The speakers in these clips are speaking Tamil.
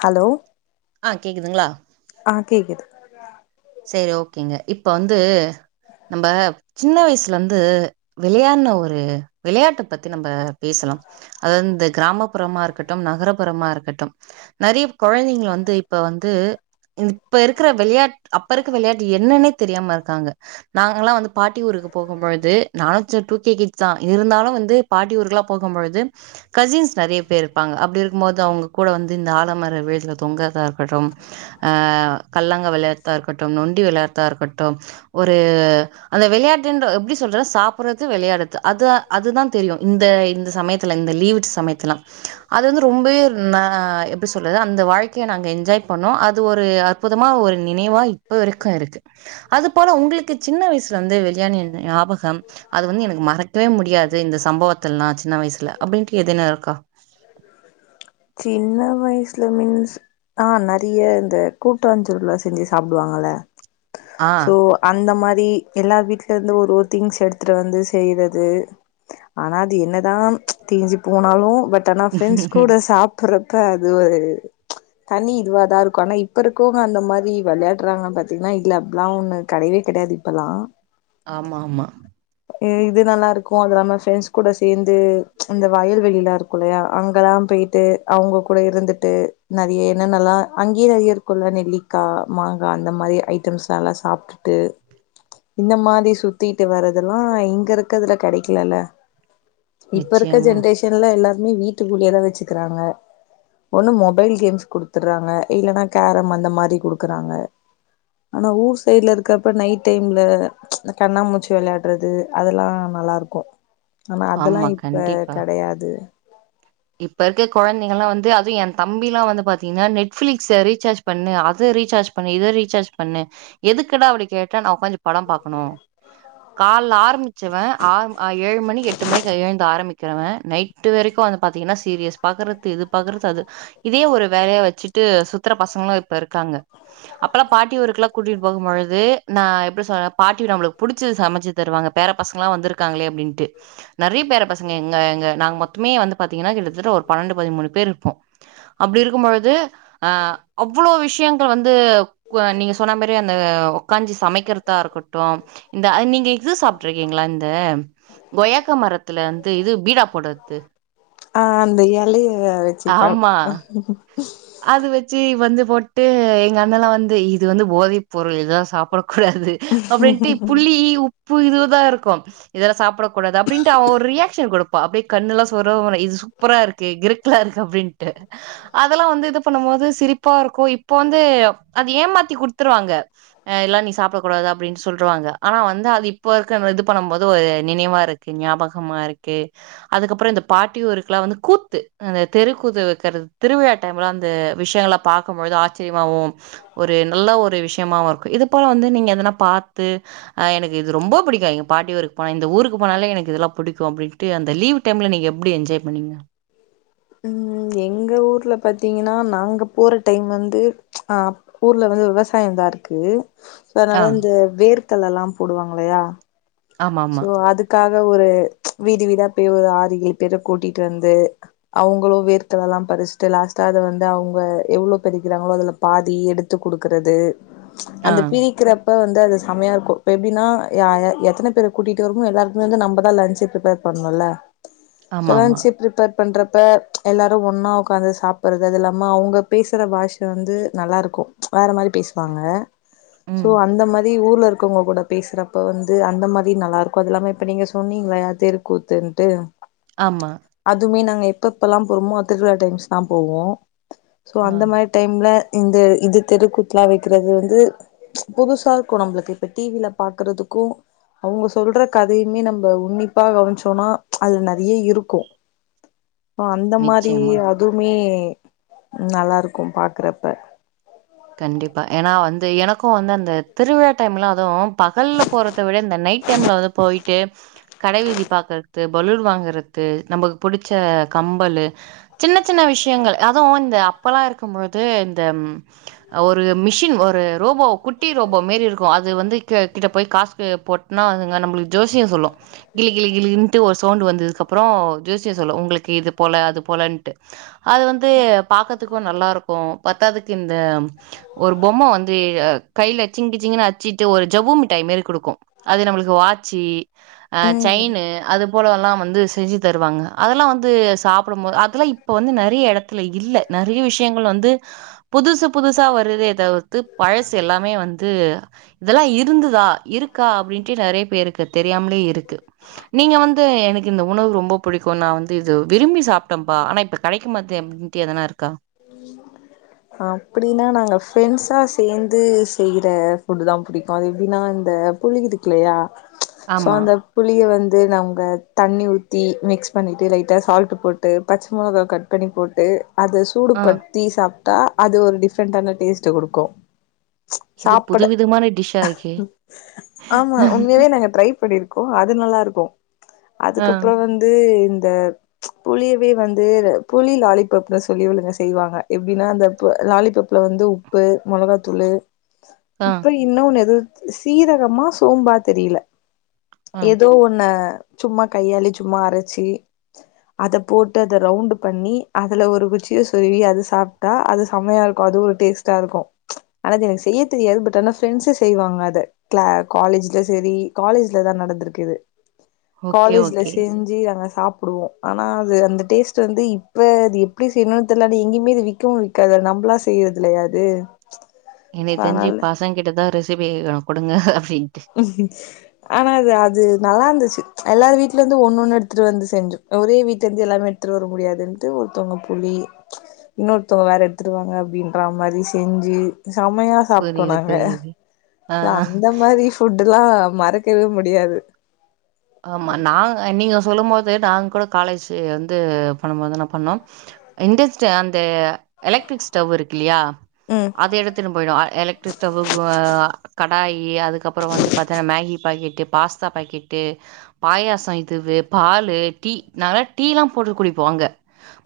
ஹலோ ஆ கேக்குதுங்களா ஆ கேக்குது செரி ஓகேங்க இப்ப வந்து நம்ம சின்ன வயசுல வந்து விளையாட்ண்ன ஒரு விளையாட்ட பத்தி நம்ப பேசுலா அது இந்த கிராமப்புறமா இருக்கட்டு நகரபுறமா இருக்கட்டு நெறையப் கொழந்தைங்க வந்து இப்ப வந்து இப்ப இருக்குற விளையாட் அப்பருக்க வெளையாட்டு என்னன்னே தெரியாம இருக்காங்க நாங்கெல்லா வந்து பாட்டி ஊருக்கு போகுபொழுது நானு டூக்கே கிட்ஸ் தா இருந்தாலு வந்து பாட்டி ஊர்க்குளா போகுபொழுது கசின்ஸ்ஸு நெறைய பேர் இருப்பாங்க அப்டி இருக்கபோது அவுங்க கூட வந்து இந்த ஆலமர விழுதுல தொங்கறதா இருக்கட்டு ஆ கல்லாங்க வெளையாட்டுத்தா இருக்கட்டு நொண்டி வெளையாட்டுத்தா இருக்கட்டு ஒரு அந்த வெளையாட்டுன்ற எப்டி சொல்ற சாப்டுறது வெளையாடுறது அது அதுதா தெரியு இந்த இந்த சமயத் துல இந்த லீவுட் சமயத்துல்லா அது வந்து ரொம்பவே ஒரு நா எப்டி சொல்றது அந்த வாழ்க்கைய நாங்க என்ஜாய் பண்ணோ அது ஒரு அற் புதமா ஒரு நினைவா இப்ப வரைக்கு இருக்கு அது போல உங்களுக்கு சின்ன வயசுல வந்து வெளையாடின்ன ஞாபகோ அது வந்து எனக்கு மறைக்கவே முடியாது இந்த சம்பவத்துயெல்லா சின்ன வயசுல அப்டின்ட்டு எதுன இருக்கா சின்ன வயசுல மீன்ஸ் ஆ நெறைய இந்த கூட்டாஞ்சொருல்லா செஞ்சு சாப்டுவாங்கல ஆ சோ அந்த மாரி எல்லார்வீட்ல இருந்து ஒரு ஒரு திங்ஸ் எடுத்துட்டு வந்து செய்றது ஆனா அது என்னதா தேஞ்சு போனாலு பட் ஆனா ஃப்ரெண்ட்ஸ் கூட சாப் றப்பா அது ஒரு தனி இதுவா தா இருக்கு ஆனா இப்போருக்கவங்க அந்த மாரி வெளையாடுறாங்கன்னு பாத்தீங்கன்னா இல்ல அப்பெல்லா ஒண்ணு கெடையவே கெடையாது இப்பெல்லா ஆமா ஆமா இது நல்லாருக்கு அது நம்ம ஃப்ரெண்ட்ஸ் கூட சேந்து அந்த வயல்வெளியிலா இருக்குலயா அங்கெல்லா பேட்டு அவுங்க கூட இருந்துட்டு நெறைய என்னென்னலா அங்கையே இருக்குல்ல நெல்லிக்கா மாங்கா அந்த மாதிரி ஐட்டம்ஸ் நல்லா சாப்ட்டுட்டு இந்த மாதிரி சுத்திட்டு வர்தெல்லா இங்க இருக்கதுல கெடைக்கலல்ல இப்ப இருக்க நிச்சயமா. ஜென்ரேஷன்ல எல்லாருமே வீட்டுக்குள்ளயேதா வச்சுக்குறாங்க ஒண்ணு மொபைல் கேம்ஸ் குடுத்துறாங்க இல்லைன்னா கேரம் அந்த மாரி குடுக்குறாங்க ஆனா ஊர் சைடுல இருக்கப்ப நைட் டைம்ல இந்த கண்ணாமூச்சு வெள்ளாட்றது அதெல்லா நல்லாருக் கு ஆமா அதெல்லா இப்ப கெடையாது இப்ப இருக்க ககொழந்தைங்கெல்லா வந்து அது என் தம்பிலா வந்து பாத்தீங்கன்னா நெட் ஃபிளிக்ஸ்ஸ ரீசார்ஜ் பண்ணு அத ரீசார்ஜ் பண்ணு இத ரீசார்ஜ் பண்ணு எதுக்குடா அப்படி கேட்ட நா உக்காஞ்சி பட பாக்கணு கால்ல ஆரம்பிச்சவ ஆ ஏழு மணி எட்டு மணிக்கு எழுந்து ஆரம்பிக்கிறவ நைட்டு வரைக்கு அந்த பாத்தீங்கன்ன சீரிஸ் பாக்கறது இது பாக்கறது அது இதே ஒரு வேலையா வச்சுட்டு சுத்துர பசங்களு இப்ப இருக்காங்க அப்பெல்லா பாட்டி ஊருக்கெல்லா கூட்டிட்டு போகும்பொழுது நா எப்டி சொல்றே பாட்டி நம்மளுக்கு புடிச்சது சமைச்சு தருவாங்க பேர பசங்களா வந்திருக்காங்களே அப்டின்ட்டு நெறைய பேர பசங்க எங்க நாங்க மொத்தமே வந்து பாத்தீங்கன்னா கிட்டத்தட்ட ஒரு பன்னெண்டு பதிமூணு பேர் இருப்போ அப்டி இருக்கும் பொழுது அ அவ்ளோ விஷயங்கள் வந்து நீங்க சொன்ன மாரி அந்த உக்காஞ்சு சமைக்கிறதா இருக்கட்டு இந்த அது நீங்க இது சாப்ட்ருக்கீங்களா இந்த கொய்யாக்க மரத் த்துல வந்து இது பீடா போடறது ஆ அந்த எலைய வச்சுப்பா ஆமா அது வச்சு வந்து போட்டு எங்க அண்ணெல்லா வந்து இது வந்து போதை பொருள் இதெல்லா சாப்பட கூடாது அப்டின்ட்டு புளி உப்பு இதுதா இருக்கு இதெல்லா சாப்படக் கூடாது அப்டின்ட்டு அவ ஒரு ரியாக்ஷன் குடுப்பா அப்படியே கண்ணெல்லா சொறுவனு இது சூப்பரா இருக்கு கிருக்கலாருக்கு அப்டின்ட்டு அதெல்லா வந்து இது பண்ணும் போது சிரிப்பா இருக்கு இப்போ வந்து அது ஏமாத்தி குடுத்துருவாங்க ஆ எல்லா நீ சாப்படக் கூடாது அப்டின் சொல்ருவாங்க ஆனா வந்து அது இப் இப்போ இருக்க இது பண்ணும் போது ஒரு நினைவா இருக்கு ஞாபகமா இருக்கு அதுக்கப்புற இந்த பாட்டியூருக்கெல்லா வந்து கூத்து அந்த தெருக்கூத்து வைக்கிறது திருவிழா அ விஷயங்கள பாக்கும்பொழுது ஆச்சரியமாவு ஒரு நல்ல ஒரு விஷய மாவு இருக்கு இது போல வந்து நீங்க எதனா பாத்து ஆ எனக்கு இது ரொம்ப புடிக்கு பாட்டி ஊருக்கு போனா இந்த ஊருக்கு போனாலே எனக்கு இதெல்லா புடிக்கு அப்படின்னு அந்த லீவ்டைம்ல நீங்க எப்டி என்ஜாய் பண்ணீங்க ம் எங்க ஊர்ல பாத்தீங்கன்னா நாங்க போற டைம் வந்து ஆ ஊர்ல வந்து விவசாயந்தா இருக்கு சோ ஆ அதனால இந்த வேர்க்கல்லலா போடுவாங்கயில்லையா ஆமாமா சோ அதுக் க்காக ஒரு வீடு வீடா போய் ஒரு ஆறு ஏழு பேர கூட்டிட்டு வந்து அவங்களு வேர்கல்ல எல்லா பறிச்சுட்டு லாஸ்ட்டா அத வந்து அவங்க எவ்ளோ பறிக்கிறாங்களோ அதுல பாதி எடுத்து குடுக்கறது ஆ அந்த பிரிக்கிற வந்து அது செமையா இருக்கு இப்ப எப்டினா யா எத்தன பேர் கூட்டிட்டு வரமோ எல்லாருக்குமே வந்து நம்ம தா லன்ச் ப்ரிப்பேர் பண்ணுல சோ ஆமாமா லன்ச் ப்ரிப்பேர் பண்ணறப்ப எல்லாரு ஒன்னா உக்காந்து சாப்பிட்றது அது இல்லாம அவங்க பேசுற பாஷ வந்து நல்லாருக்கு வேற மாரி பேசுவாங்க சோ ம் அந்த மாறி ஊர்ல இருக்கவங்க கூட பேசுறப்ப வந்து அந்த மாறி நல்லா இருக்கு அது இல்லாம இப்ப நீங்க சொன்னீங்கள தெருக்கூத் தின்ட்டு ஆமா எதுவுமே நாங்க எப்ப எப்பெல்லா போறமோ திருவிழா டைம்ஸ் தா போவோ சோ ஆ அந்த மாதி டைம்ல இந்த இது தெருக்கூத்துலா வைக்கிறது வந்து புதுசா இருக்கு நம்ளுக்கு இப்ப டி வில பாக்கறதுக்கு அவங்க சொல்ற கதையுமே நம்ம உன்னிப்பா கவன்ச்சோனா அதுல நெறைய இருக்கு சோ அந்த மாரி நிச்சயமா அதுவுமே நல்லாருக்கு பாக்கறப்ப கண்டிப்பா ஏனா வந்து எனக்கு வந்து அந்த திருவிழா டைம்லா அது பகல்ல போறத விட இந்த நைட் டைம்ல வந்து போயிட்டு கடை வீதி பாக்குறது பலூர் வாங்கறது நமக்கு புடிச்ச கம்பல்லு சின்ன சின்ன விஷ்யங்கள் அதுவு இந்த அப்பெல்லா இருக்கம்பொழுது இந்த ஒரு மிஷின் ஒரு ரோபோ குட்டி ரோபோ மேரி இருக்கு அது வந்து கி கிட்ட போய் காசுக்கு போ முன்னா வந்துங்க நம்ளுக்கு ஜோசியோ சொல்லு கிளி கிளி கிளிங்ன்ட்டு ஒரு சவுண்ட்டு வந்ததுக்கப்றோ ஜோசியோ சொல்லு ஒங்ளு க்கு இது போல அது போலன்ட்டு அது வந்து பாக்கறதுக்கு நல்லாருக்கு பத்தாதுக்கு இந்த ஒரு பொம்ம வந்து கைல சிங்குச்சிங்குன்னு அட்ச்சிட்டு ஒரு ஜவ்வு மிட்டாய் மாரி குடு க்கு அது நம்ளுக்கு வாட்சு ம் செயினு ஆ அது போலல்லா வ ந்து செஞ்சு தருவாங்க அதெல்லா வந்து சாப்டும்போது அதெல்லா இப்ப வந்து நறைய எடத்துல இல்ல நறய விஷ்யங்கள் வந்து புதுசு புதுசா வருது‌ தவி ர்த்து பழசு எல்லாமே வந்து இதெல்லா இருந்துதா இருக்கா அப்டின்ட்டு நறைய பேர்க்கு தே தெரியாம்லே இருக்கு நீங்க வந்து எனக்கு இந்த உணவு ரொம்ப புடிக்கு நா வந்து இது விரும்பி சாப்ட்டேபா ஆனா இப்ப [unintelligible] அப்டின்ட்டு எதனாருக்கா அப்டின்னா நாங்க ஃப்ரெண்ட்ஸா சேந்து செய்ற ஃபுட்டு தா புடிக்கு அது எப்டின்னா இந்த புளி இதுக்குல்லயா ஸோ ஆமா. அந்த புளிய வந்து நம்ங்க தண்ணி ஊத்தி மிக்ஸ் பண்ணிட்டு லைட்டா சால்ட்டு போட்டு பச்மொளகா கட் பண்ணி போட்டு அத சூடு ஆ படுத்தி சாப்ட்டா அது ஒரு டிஃப்ரெண்ட்டான டேஸ்ட்டு குடுக்கு இது சாப்புட புதுவிதமான டிஷ்ஷா இருக்கே. ஆமா உண்மயாவே நாங்க ட்ரை பண்ணிரு கோ அது நல்லாருக்கு ஆ, அதுக்கப்றோ வந் வந்து இந்த புளியவே வந்து புளி லாலிபப்னு சொல்லி இவளுங்க செய்வாங்க எப்டின்னா அந்த பு லாலிப்பப்ல வந்து உப்பு மொளகாத்தூளு [inaudible] அப்ப இன்னொன்னு எது சீரகமா சோம்பா தெரில ஆ. ஏதோ ஒன்ன சும்மா கையாலே சும்மா அரச்சு அத போட்டு அத ரவுண்ட்டு பண்ணி அதுல ஒரு குச்சிய சொருவி அது சாப்ட்டா அது செம்மயாருக்கு அது ஒரு டேஸ்ட்டாருக்கு அதாவ்து எனக்கு செய்ய தெரியாது பட் ஆனா ஃப்ரெண்ட்ஸ்ஸு செய்வாங்க அத க்ள காலேஜ்ல சேரி காலேஜ்ல தா நடந்திருக்கு இது ஓகே, காலேஜ்ல ஓகே. செஞ்சி நாங்க சாப்டுவோ ஆனா அது அந்த டேஸ்ட் வந்து இ ப்ப அது எப்டி செய்ணுன் தெரில ஆனா எங்கயிமே அது விக்கவு விக்காது அது நம்ளா செய்றதில்லயா இது எனக்கு தெரிஞ்சு பசங்க கிட்ட தா ரெசிபி கேக்கணு குடுங்க அப்டின்ட்டு அஹ்ன்ச்ச் ஆனா அது அது நல்லாருந்துச்சு எல்லாரு வீட்லந்து ஒண்ணு ஒண்ணு எடுத்துட்டு வந்து செஞ்சோ ஒரே வீட்லந்து எல்லாமே எட்த்துட் வர முடியாதுன்ட்டு ஒருத்தோங்க புளி இன்னொருத்தோங்க வேற எட்த்துட்வாங்க அப்டின்ற மாரி செஞ்சு செம்மயா புரிது புரிது அந்த மாரி ஃபுட்டுல்லா மறக்கவே முடியாது ஆமா நாங்க நீங்க சொல்லும் போது நாங்க கூட காலேஜு வந்து பண்ணம்போது தான பண்ணோ இன்டஸ்ட்டு அந்த எலக்ட்ரிக் ஸ்டவ் இருக்குல்லயா ம் அது எடுத்துனு போயிடுவோ எலக்ட்ரிக் ஸ்டவ்வு வா கடாயி அதுக்கப்றோ வந்து பாத்தனா மேகி பாக்கெட்டு பாஸ்தா பாக்கெட்டு பாயாசோ இதுவு பாலு டீ நாங்க டீலா போட்டு குடிப்போ அங்க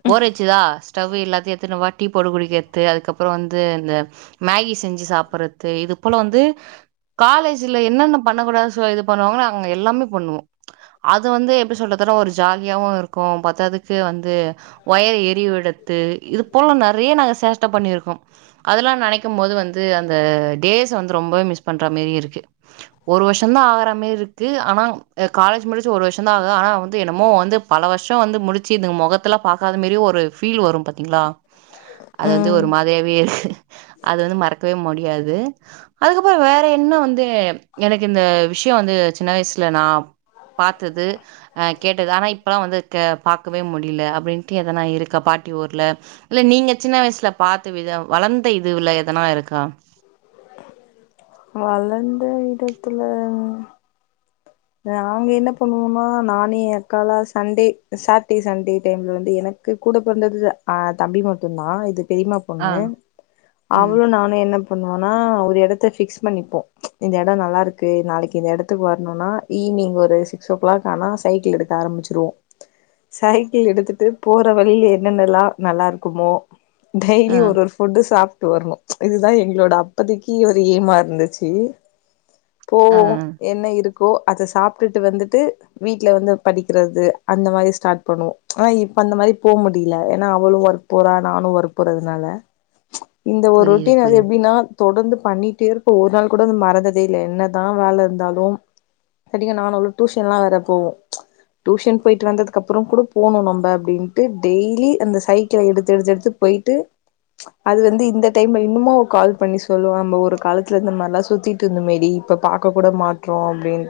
போர்ரச்சுதா ஸ்டவ் எல்லாத்தையு எட்த்துனு வா டீ போட்டு குடிக்கறது அதுக்கப்றோ வந்து இந்த மேகி செஞ்சு சாப்பறது இது போல வந்து காலேஜ்ல என்னென்ன பண்ணக்கூடாது சொ இது பண்ணுவாங்ளோ நாங்க எல்லாமே பண்ணுவோ அது வந்து எப்டி சொல்றதுனா ஒரு ஜாலியாவு இருக்கு பத்தாதுக்கு வந்து ஒயர் எரிவு எடுத்து இது போல நறைய நாங்க சேட்ட பண்ணிருக்கோ அதெல்லா நனைக்கு போது வந் து அந்த டேஸ வந்து ரொம்பவே மிஸ் பண்ற மாரியே இருக்கு ஒரு வருஷந் தா ஆகுற மாரி க்கு ஆனா அ காலேஜ் முடிச்சு ஒரு வருஷோந்தா ஆகு ஆனா வந்து என்னமோ வந்து பல வருஷோ வந்து முடிச்சு இதுங்க முகத்ததலா பாக்காத மாரியு ஒரு ஃபீல் வரு‌ பாத்தீங்ளா அது வந்து ம் ஒரு மாதியாவே அது வந்து மறக்கவே முடியாது அதுக்கப் ப்ப வேற என்ன வந்து எனக்கு இந்த விஷயோ வந்து சின்ன வயசுல நா பாத்தது அ கேட்டது ஆனா இப்பல்லா வந்து பாக்கவே முடில அப்டின்னு ட்டி எதனா இருக்கா பாட்டி ஊர்ல இல்ல நீங்க சின்ன வயசுல பாத்த விதோ வளந்த இதுவில எதனா இருக்கா வளந்த இடத்துல நாங்க என்ன பண்ணுவோனா நானு எ அக்காலா சண்டே சட்டடே சண்டே டைம்ல வந்து எனக் கு கூட பிறந்தது அ தம்பி மட்டு தா இது பெரிமா ஆ பொண்ணு ஆ அவளு நானு என்ன பண்ணுவோனா ஒரு எடத்த ஃபிக்ஸ் பண்ணிப்போ இந்த எடோ நல்லாருக்கு நாளைக்கு இந்த இடத்துக்கு வரணுன்னா ஈவ்னிங் ஒரு சிக்ஸ் ஓ க்ளாக் ஆனா சைக்கிள் எடுக்க ஆரம்பிச்சிடுவோ சைக்கிள் எடுத்துட்டு போற வழில என்னென்னல்லா நல்லா இருக்குமோ ஆ டெய்லி ஒரு ஃபுட்டு் சாப்ட்டு வருவோ இதுதா எங்களோட அப்பதிக்கு ஒரு ஏமா இருந்துச்சு ஆ போவோ என்ன இருக்கோ அத சாப்ட்டுட்டு வந்துட்டு வீட்ல வந்து படிக்கிறது அந்த மாதி ஸ்டாட் பண்ணுவோ ஆனா இப்ப அந்த மாரி போ முடில ஏனா அவளு ஒர்க் போறா நானு ஒர்க் போறதுனால இந்த ஒரு புரியுது ரொட்டின் அது புரியுது எப்டின்னா தொடந்து பண்ணிட்டே இருப்போ ஒரு நாள் கூட அத மறந்ததே இல்ல என்னதா வேல இருந்தாலு எப்டியு நானு அவளு டியூஷன்ல்லா வேற போவோ டியூஷன் போய்ட்டு வந்ததுக்கப்றோ கூட போணு நம்ப அப்டின்ட்டு டெய்லி அந்த சைக்கிள எடுத்து எடுத்து எடுத்து போய்ட்டு அது வந்து இந்த டைம்ல இன்னுமோ அவ கால் பண்ணி சொல்லுவா நம்ம ஒரு காலத்துல இந்த மாரிலா சுத்திட் டு இந்தமாறி இப்ப பாக்க கூட மாட்றோ அப்டின்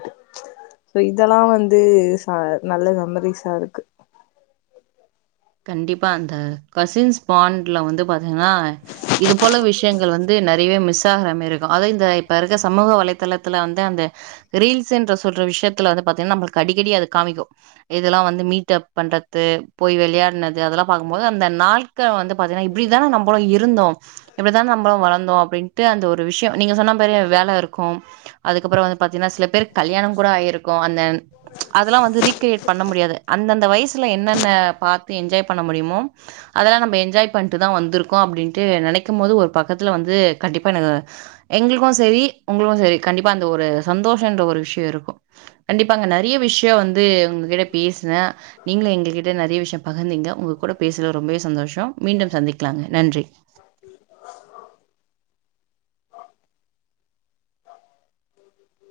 சோ இதெல்லா வந்து ச நல்ல மெமரிஸா இருக்கு கண்டிப்பா அந்த கசின்ஸ் பாண்ட்ல வந்து பாத்தீங்கன்னா இது போல விஷயங்கள் வந்து நிறையவே மிஸ் ஆகுற மாரிக்கு அது இந்த இப்ப இருக்க சமூக வலைதளத்துல வந்து அந்த ரீல்ஸ்சுன்ற சொல்ற விஷயத்துல வந்து பாத்தீங்கன்னா நம்மளுக்கு அடிக்கடி அது காமிக்கு இதெல்லா வந்து மீட் அப் பண்றது போய் விளையாடினது அதெல்லா பாக்கும்போது அந்த நாள் க்கா வந்து பாத்தீங்கன்னா இப்டிதா நம்பளு இருந்தோ இப்டித்தா நம்ப வளந்தோ அப்டின்ட்டு அந்த ஒரு விஷயோ நீங்க சொன்ன மாரி வேல இருக்கு அதுக்கப்புறோ வந்து பாத்தீங்கன்னா சில பேருக்கு கல்யாணோ கூட ஆயிருக்கு அந்த அதெல்லா வந்து ரீக்ரியேட் பண்ண முடியாது அந்தந்த வயசுல என்னென்ன பாத் து எஞ்ஜாய் பண்ண முடியுமோ அதெல்லா நம்ம எஞ்ஜாய் பண்ட்டு தா வந்துருக்கோ அப்டின்ட்டு நினைக்கும் போது ஒரு பக்கத்துல வந்து கண்டிப்பா ந எங்களுக்கு சரி உங்களுக்கு சரி கண்டிப்பா அந்த ஒரு சந்தோஷோன்ற ஒரு விஷயோ இருக்கு கண்டிப்பா அங்க நறைய விஷயோ வந்து உங்ககிட்ட பேசின நீங்களு எங்ககிட்ட நிறைய பகுந்தீங்க உங்க கூட பேசல ரொம்பவே சந்தோஷோ மீண்டும் சந்திக்கலாங்க நன்றி உ